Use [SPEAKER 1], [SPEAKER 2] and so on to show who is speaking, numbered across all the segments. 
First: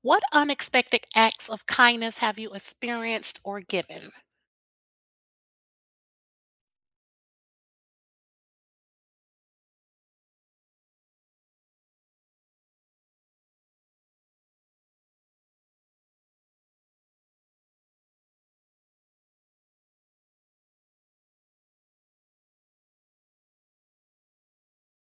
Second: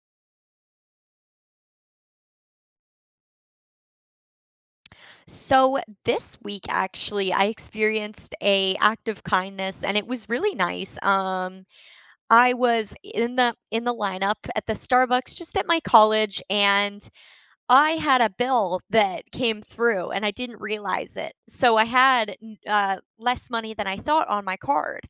[SPEAKER 1] What unexpected acts of kindness have you experienced or given?
[SPEAKER 2] So this week actually I experienced a act of kindness and it was really nice. I was in the lineup at the Starbucks just at my college, and I had a bill that came through and I didn't realize it. So I had less money than I thought on my card.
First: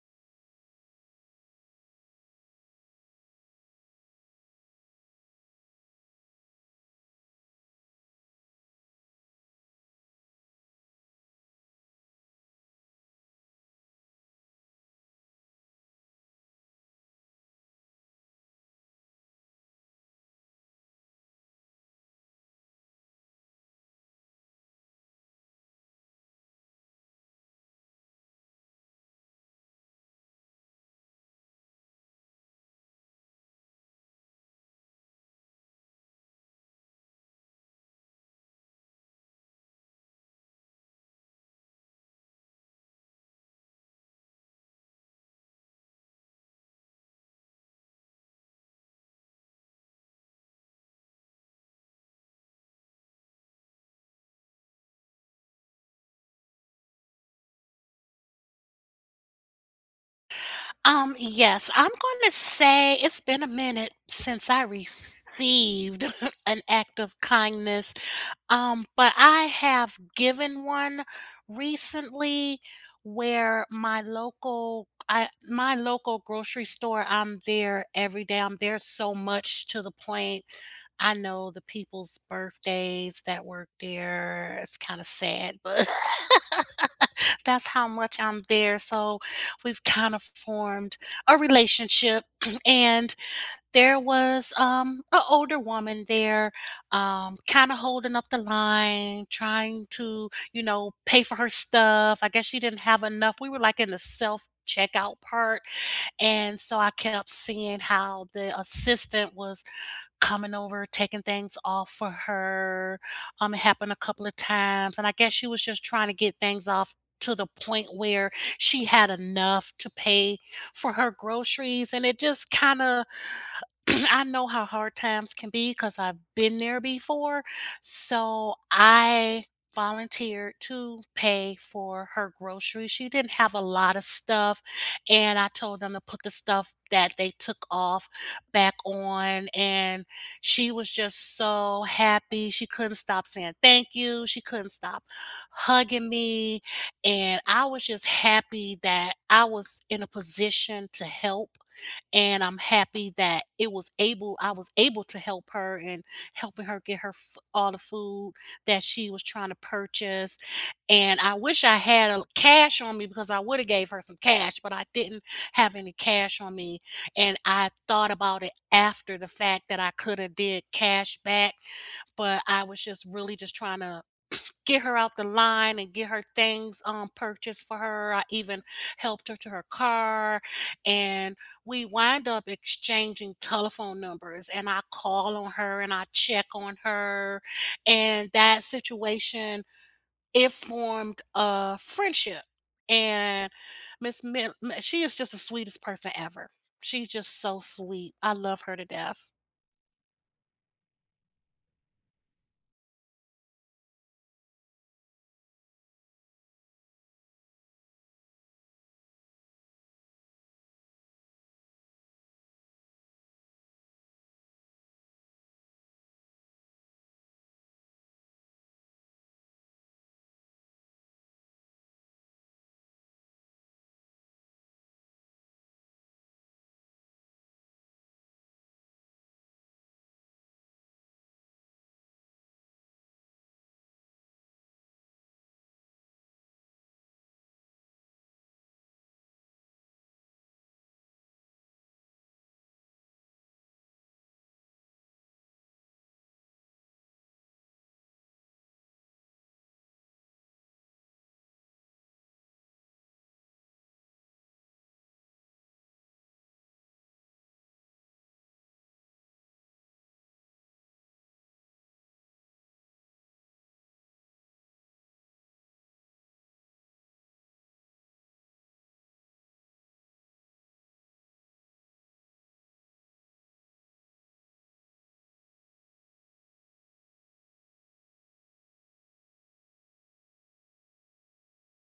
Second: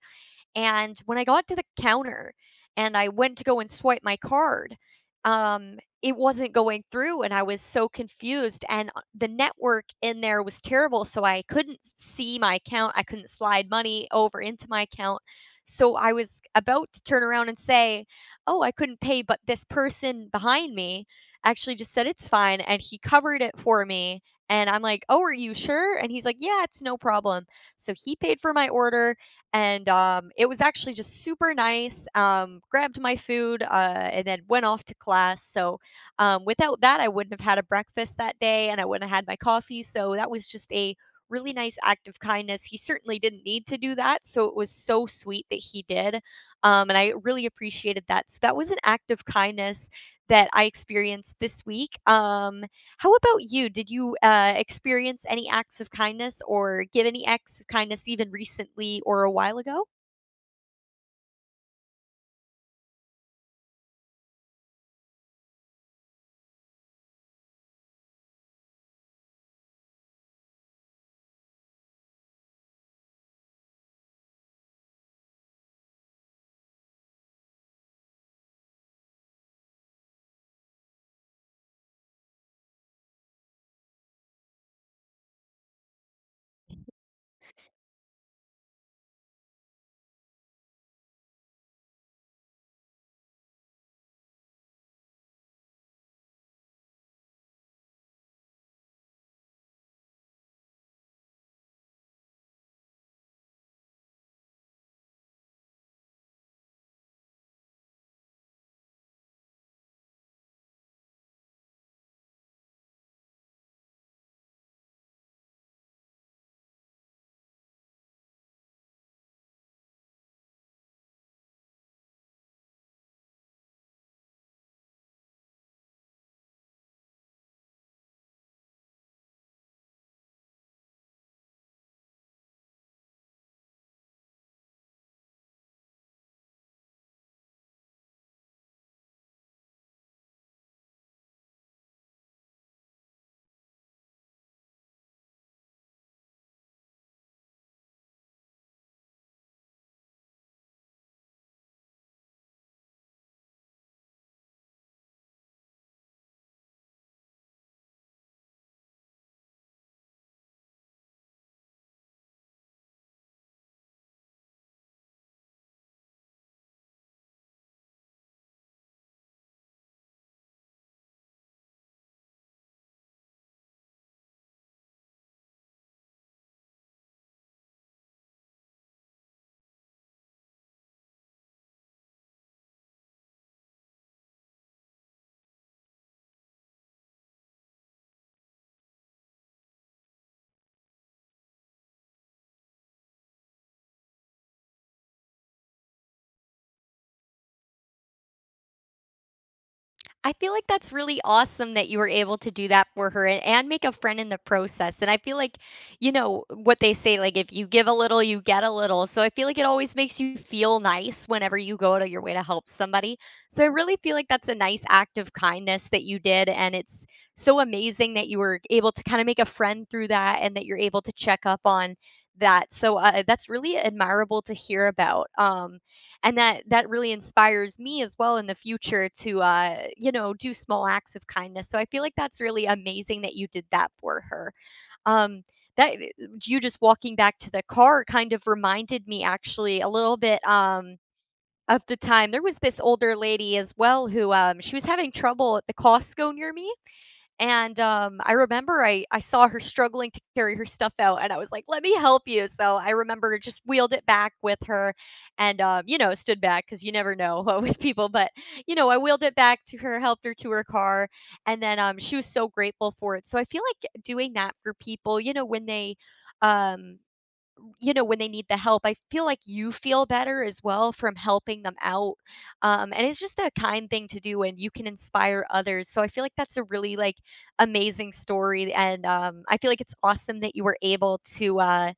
[SPEAKER 2] And when I got to the counter and I went to go and swipe my card, it wasn't going through and I was so confused. And the network in there was terrible. So I couldn't see my account. I couldn't slide money over into my account. So I was about to turn around and say, "Oh, I couldn't pay." But this person behind me actually just said it's fine. And he covered it for me. And I'm like, "Oh, are you sure?" And he's like, "Yeah, it's no problem." So he paid for my order, and it was actually just super nice. Grabbed my food, and then went off to class. So without that, I wouldn't have had a breakfast that day, and I wouldn't have had my coffee. So that was just a really nice act of kindness. He certainly didn't need to do that, so it was so sweet that he did, and I really appreciated that. So that was an act of kindness that I experienced this week. How about you? Did you experience any acts of kindness or give any acts of kindness even recently or a while ago?
[SPEAKER 1] Yes, I'm going to say it's been a minute since I received an act of kindness. But I have given one recently where my local grocery store, I'm there every day. I'm there so much to the point I know the people's birthdays that work there. It's kind of sad, but that's how much I'm there, so we've kind of formed a relationship, and there was, a older woman there, kinda holding up the line, trying to, you know, pay for her stuff. I guess she didn't have enough. We were, like, in the self-checkout part, and so I kept seeing how the assistant was coming over, taking things off for her. It happened a couple of times, and I guess she was just trying to get things off to the point where she had enough to pay for her groceries, and it just kind of I know how hard times can be because I've been there before. So I volunteered to pay for her groceries. She didn't have a lot of stuff. And I told them to put the stuff that they took off back on. And she was just so happy. She couldn't stop saying thank you. She couldn't stop hugging me. And I was just happy that I was in a position to help, and I'm happy that it was able I was able to help her and helping her get her f all the food that she was trying to purchase, and I wish I had a cash on me because I woulda gave her some cash, but I didn't have any cash on me, and I thought about it after the fact that I coulda did cash back, but I was just really just trying to get her out the line and get her things purchased for her. I even helped her to her car and we wind up exchanging telephone numbers, and I call on her and I check on her, and that situation, it formed a friendship. And Miss she is just the sweetest person ever. She's just so sweet. I love her to death.
[SPEAKER 2] I feel like that's really awesome that you were able to do that for her, and make a friend in the process. And I feel like, you know, what they say, like if you give a little, you get a little. So I feel like it always makes you feel nice whenever you go out of your way to help somebody. So I really feel like that's a nice act of kindness that you did. And it's so amazing that you were able to kind of make a friend through that and that you're able to check up on that. So that's really admirable to hear about. And that really inspires me as well in the future to you know, do small acts of kindness. So I feel like that's really amazing that you did that for her. um that eh, you just walking back to the car kind of reminded me actually a little bit, of the time there was this older lady as well who, she was having trouble at the Costco near me. And, I remember I saw her struggling to carry her stuff out, and I was like, "Let me help you." So I remember just wheeled it back with her and, you know, stood back because you never know with people, but, you know, I wheeled it back to her, helped her to her car, and then, she was so grateful for it. So I feel like doing that for people, you know, when they, um you know, when they need the help. I feel like you feel better as well from helping them out. And it's just a kind thing to do and you can inspire others. So I feel like that's a really like amazing story. And I feel like it's awesome that you were able to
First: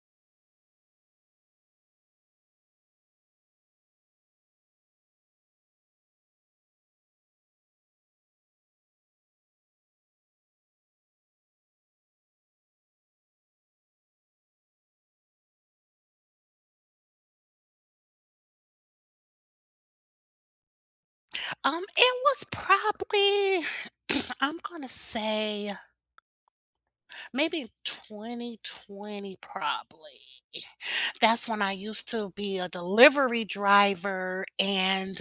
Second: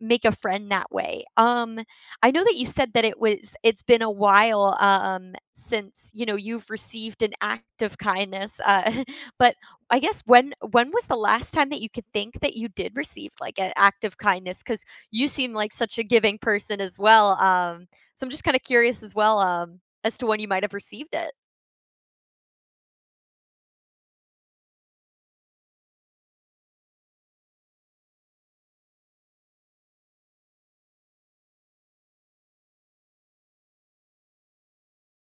[SPEAKER 2] make a friend that way. I know that you said that it was it's been a while, since you know you've received an act of kindness, but I guess when was the last time that you could think that you did receive like an act of kindness? Because you seem like such a giving person as well. So I'm just kind of curious as well, as to when you might have received it.
[SPEAKER 1] It was probably I'm gonna say maybe 2020 probably. That's when I used to be a delivery driver, and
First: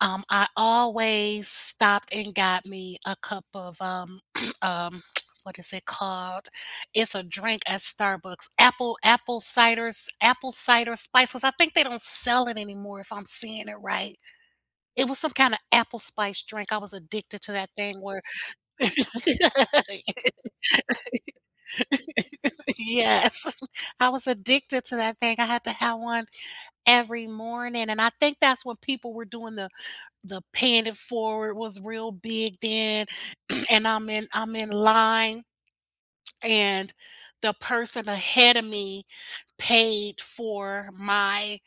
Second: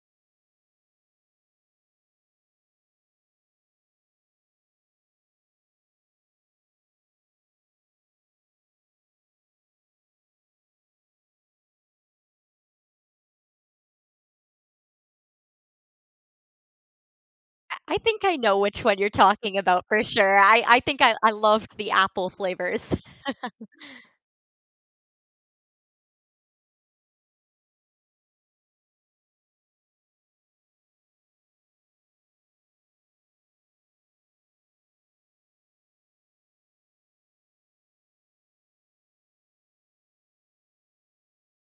[SPEAKER 1] I always stopped and got me a cup of, um, what is it called? It's a drink at Starbucks, apple cider spice, 'cause I think they don't sell it anymore if I'm seeing it right. It was some kinda apple spice drink. I was addicted to that
[SPEAKER 2] I
[SPEAKER 1] thing where
[SPEAKER 2] think I know which one you're talking about for sure. I I think I loved the apple flavors.
[SPEAKER 1] yes. I was addicted to that thing. I had to have one every morning, and I think that's when people were doing the paying it forward was real big then. And I'm in line, and the person ahead of me paid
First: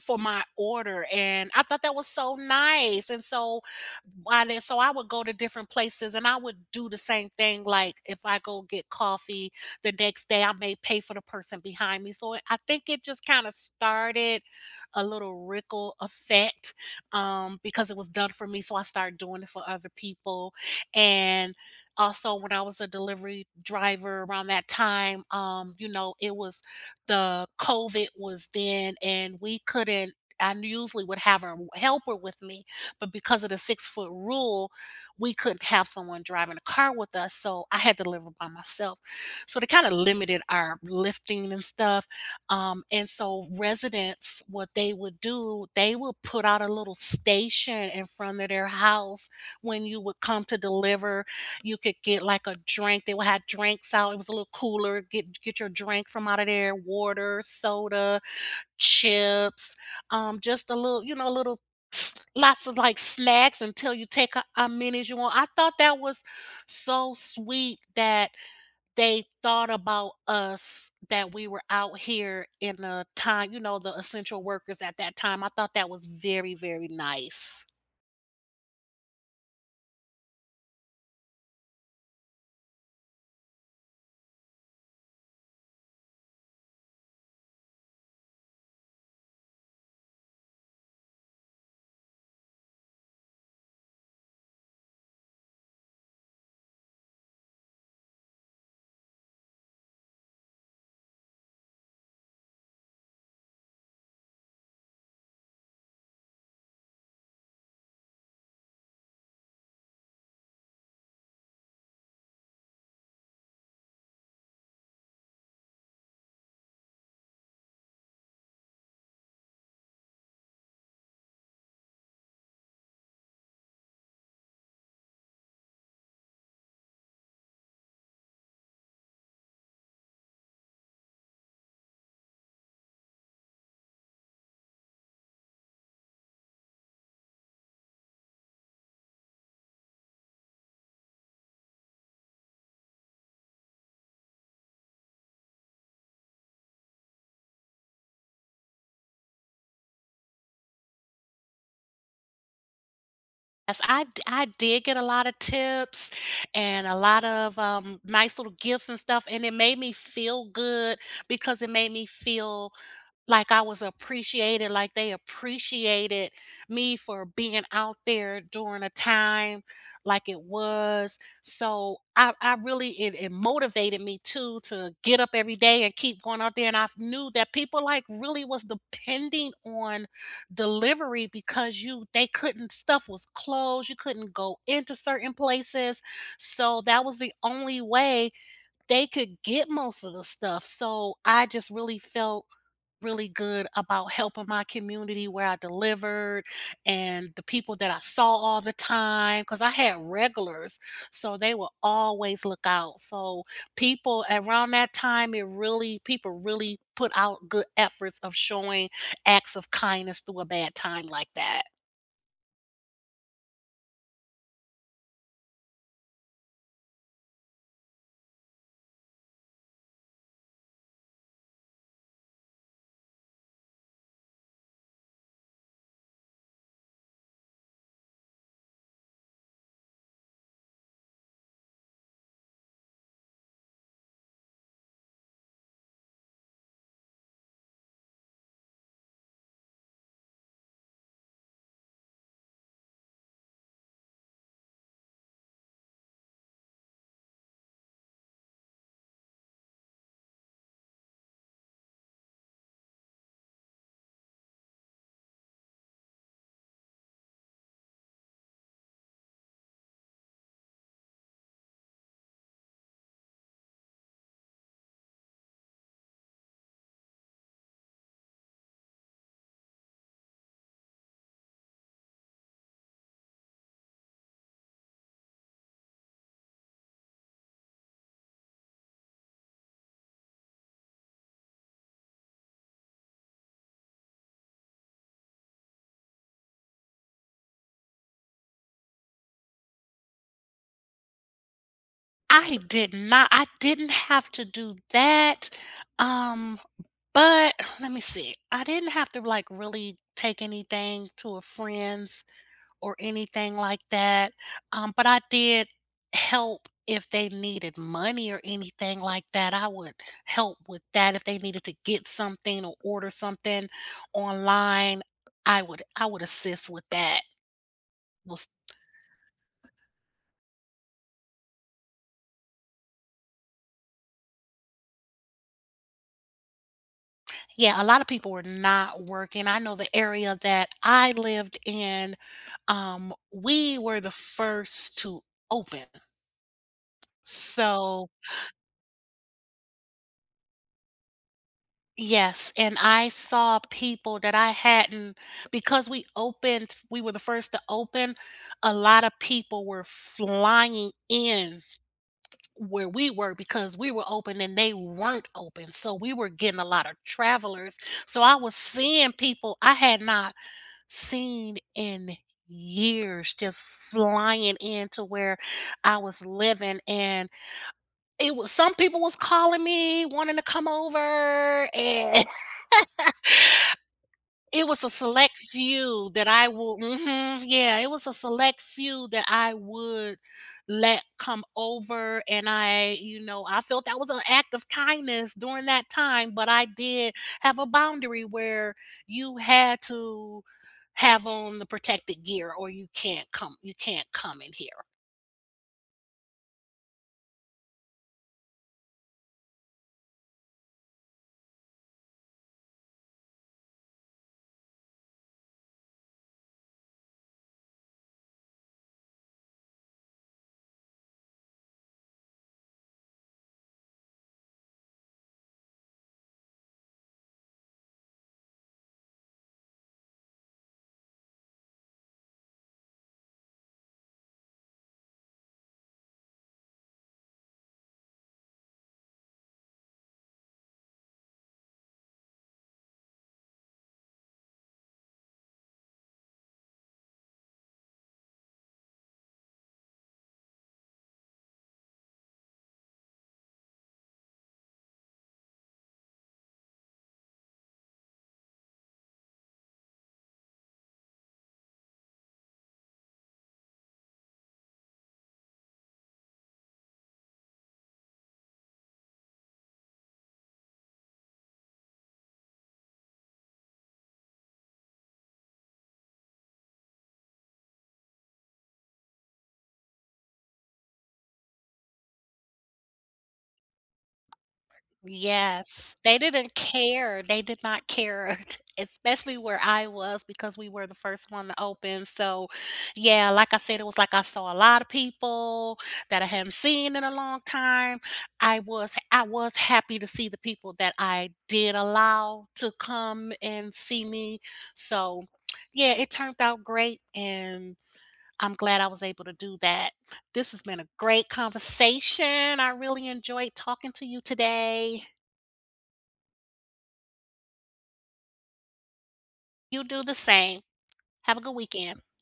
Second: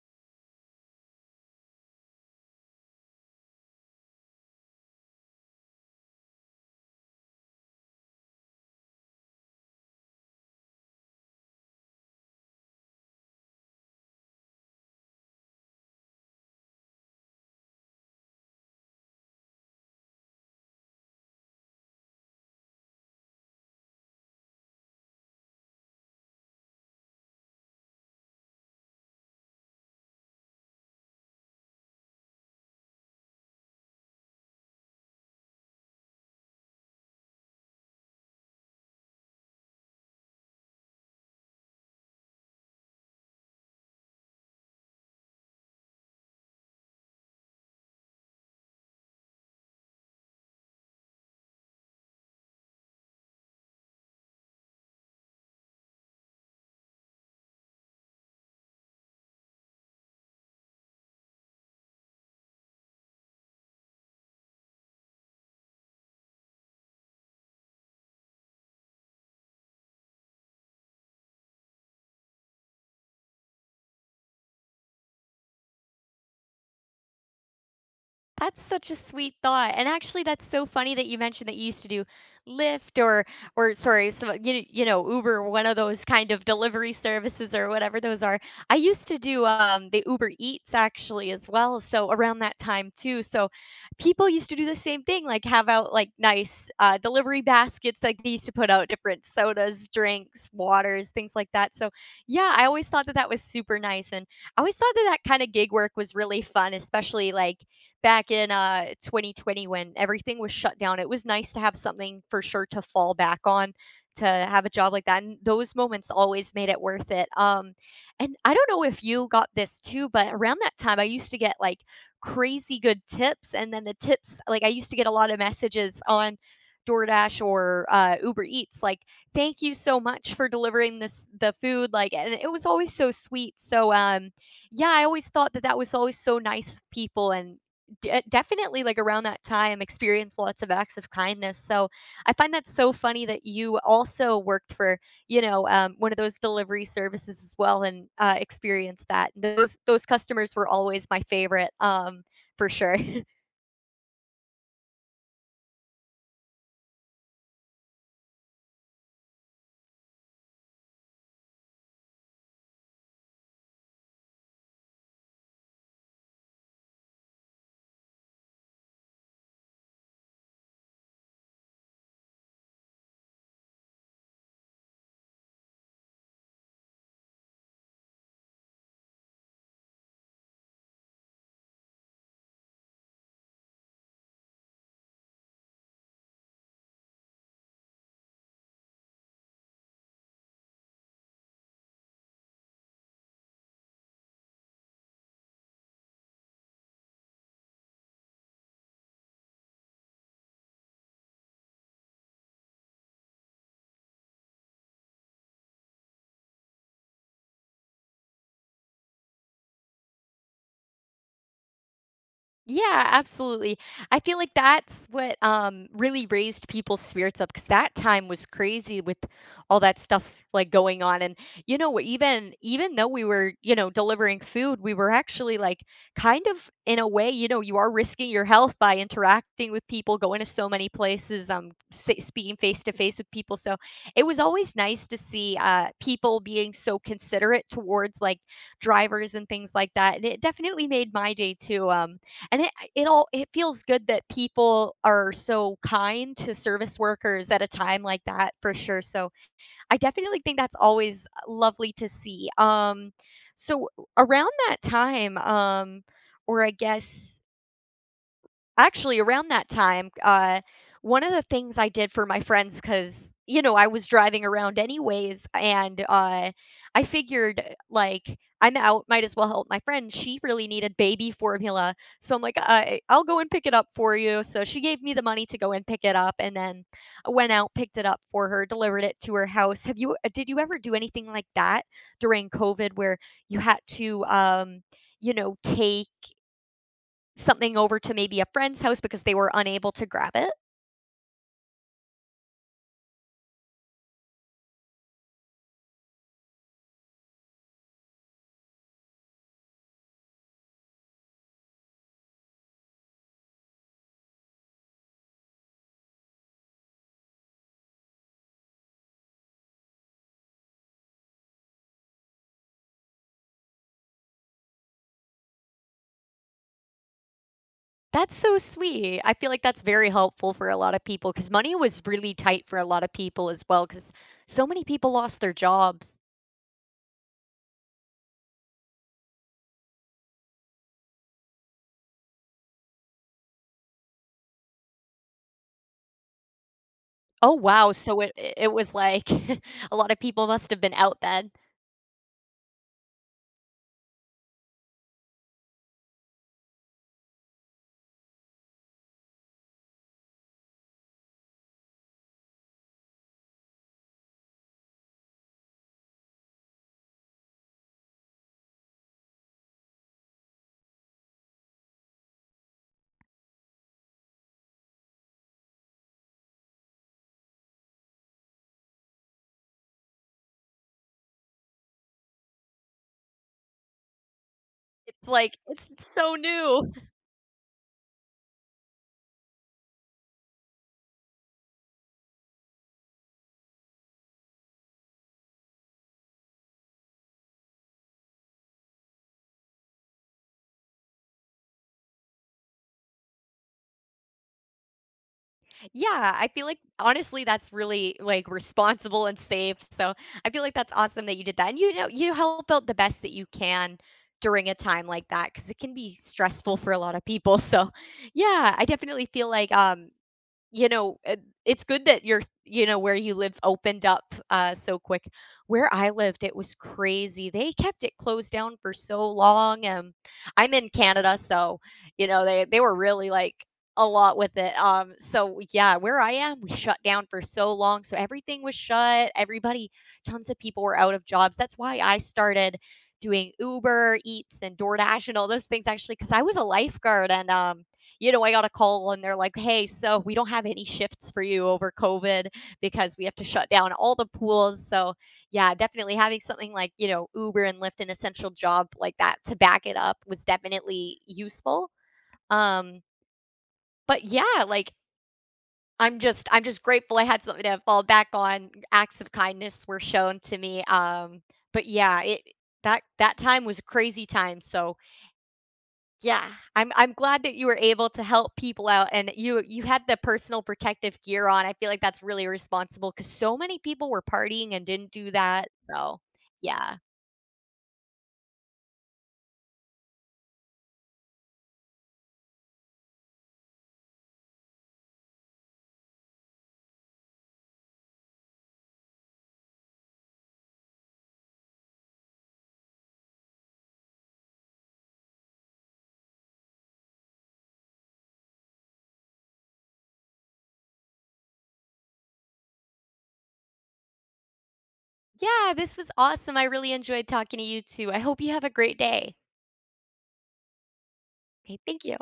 [SPEAKER 1] for my order, and I thought that was so nice. And so why then, so I would go to different places and I would do the same thing, like if I go get coffee the next day I may pay for the person behind me. So I think it just kind of started a little ripple effect, because it was done for me, so I started doing it for other people. And also when I was a delivery driver around that time, you know, it was the COVID was then, and we couldn't I usually would have a helper with me, but because of the six-foot rule, we couldn't have someone driving a car with us, so I had to deliver by myself. So they kinda limited our lifting and stuff, and so residents, what they would do, they would put out a little station in front of their house. When you would come to deliver you could get like a drink. They would have drinks out. It was a little cooler. Get your drink from out of there. Water, soda, chips, just a little, you know, a little lots of like snacks until you take a many as you want. I thought that was so sweet that they thought about us, that we were out here in the time, you know, the essential workers at that time. I thought that was very, very nice.
[SPEAKER 2] That's such a sweet thought, and actually, that's so funny that you mentioned that you used to do Lyft or sorry, so you know, Uber, one of those kind of delivery services or whatever those are. I used to do, the Uber Eats actually as well, so around that time too, so people used to do the same thing, like, have out, like, nice, delivery baskets, like, they used to put out different sodas, drinks, waters, things like that, so, yeah, I always thought that that was super nice, and I always thought that that kinda gig work was really fun, especially, like, back in 2020 when everything was shut down. It was nice to have something for sure to fall back on, to have a job like that. And those moments always made it worth it. And I don't know if you got this too, but around that time I used to get like crazy good tips. And then the tips, like, I used to get a lot of messages on DoorDash or Uber Eats, like, thank you so much for delivering this the food, like, and it was always so sweet. So, yeah, I always thought that that was always so nice of people, and de definitely, like, around that time, experienced lots of acts of kindness. So I find that so funny that you also worked for, you know, one of those delivery services as well and, experienced that. Those customers were always my favorite, for sure.
[SPEAKER 1] Yes, I did get a lot of tips and a lot of, nice little gifts and stuff, and it made me feel good because it made me feel like I was appreciated, like they appreciated me for being out there during a time like it was. So I really it motivated me too to get up every day and keep going out there. And I knew that people like really was depending on delivery because you they couldn't stuff was closed, you couldn't go into certain places. So that was the only way they could get most of the stuff. So I just really felt really good about helping my community where I delivered and the people that I saw all the time because I had regulars. So they would always look out. So people around that time, it really, people really put out good efforts of showing acts of kindness through a bad time like that.
[SPEAKER 2] Yeah, absolutely. I feel like that's what really raised people's spirits up, because that time was crazy with all that stuff like going on. And you know, even though we were, you know, delivering food, we were actually like kind of in a way, you know, you are risking your health by interacting with people, going to so many places, sa speaking face to face with people. So it was always nice to see people being so considerate towards like drivers and things like that. And it definitely made my day too. And it all, it feels good that people are so kind to service workers at a time like that for sure. So I definitely think that's always lovely to see, so around that time, or I guess, actually, around that time, one of the things I did for my friends, because you know, I was driving around anyways, and, I figured, like, "I'm out, might as well help my friend." She really needed baby formula, so I'm like, "I'll go and pick it up for you." So she gave me the money to go and pick it up, and then I went out, picked it up for her, delivered it to her house. Have you did you ever do anything like that during COVID where you had to, you know, take something over to maybe a friend's house because they were unable to grab it?
[SPEAKER 1] I did not, I didn't have to do that. Um, but let me see. I didn't have to like really take anything to a friend's or anything like that. But I did help if they needed money or anything like that. I would help with that if they needed to get something or order something online. I would assist with that.
[SPEAKER 2] That's
[SPEAKER 1] Was
[SPEAKER 2] so sweet. I feel like that's very helpful for a lot of people because money was really tight for a lot of people as well, because so many people lost their jobs.
[SPEAKER 1] yeah, a lot of people were not working. I know the area that I lived in, we were the first to open.
[SPEAKER 2] Oh wow,
[SPEAKER 1] So
[SPEAKER 2] so it was like a lot of people must have been out then.
[SPEAKER 1] yes, and I saw people that I hadn't because we opened we were the first to open, a lot of people were flying in where we were because we were open and they weren't open, so we were getting a lot of travelers, so I was seeing people I had not seen in years just flying into where I was living, and it was some people was calling me wanting to come over and it was a
[SPEAKER 2] It's
[SPEAKER 1] select
[SPEAKER 2] like it's
[SPEAKER 1] few that
[SPEAKER 2] so
[SPEAKER 1] I will
[SPEAKER 2] new.
[SPEAKER 1] mhm, yeah, it was a select few that I would let come over, and I you know, I felt that was an act of kindness during that time, but I did have a boundary where you had to have on the protective gear or you can't come in here.
[SPEAKER 2] Yeah, I feel like honestly that's really like responsible and safe. So I feel like that's awesome that you did that. And you know, you help out the best that you can during a time like that because it can be stressful for a lot of people. So yeah, I definitely feel like you know, it it's good that you're you know, where you live opened up, so quick. Where I lived, it was crazy. They kept it closed down for so long, I'm in Canada, so, you know, they were really, like, a lot with it, so yeah, where I am, we shut down for so long, so everything was shut, everybody tons of people were out of jobs. That's why I started doing Uber Eats and DoorDash and all those things actually, because I was a lifeguard and, you know, I got a call and they're like, hey, so we don't have any shifts for you over COVID because we have to shut down all the pools. So, yeah, definitely having something like, you know, Uber and Lyft, an essential job like that to back it up was definitely useful. Um, but yeah, like, I'm just grateful I had something to fall back on. Acts of kindness were shown to me. But yeah, it that that time was a crazy time. So yeah, I'm glad that you were able to help people out and you had the personal protective gear on. I feel like that's really responsible because so many people were partying and didn't do that.
[SPEAKER 1] Yes, they
[SPEAKER 2] So,
[SPEAKER 1] didn't
[SPEAKER 2] yeah.
[SPEAKER 1] care, they did not care, especially where I was because we were the first one to open, so, yeah, like I said, it was like I saw a lot of people that I hadn't seen in a long time. I was happy to see the people that I did allow to come and see me, so, yeah, it turned out great, and I'm glad I was able to do that. This has been a great conversation. I really enjoyed talking to you today.
[SPEAKER 2] Yeah, this was awesome. I really enjoyed talking to you too. I hope you have a great day.
[SPEAKER 1] You do the same. Have a good
[SPEAKER 2] Okay,
[SPEAKER 1] weekend.
[SPEAKER 2] thank you.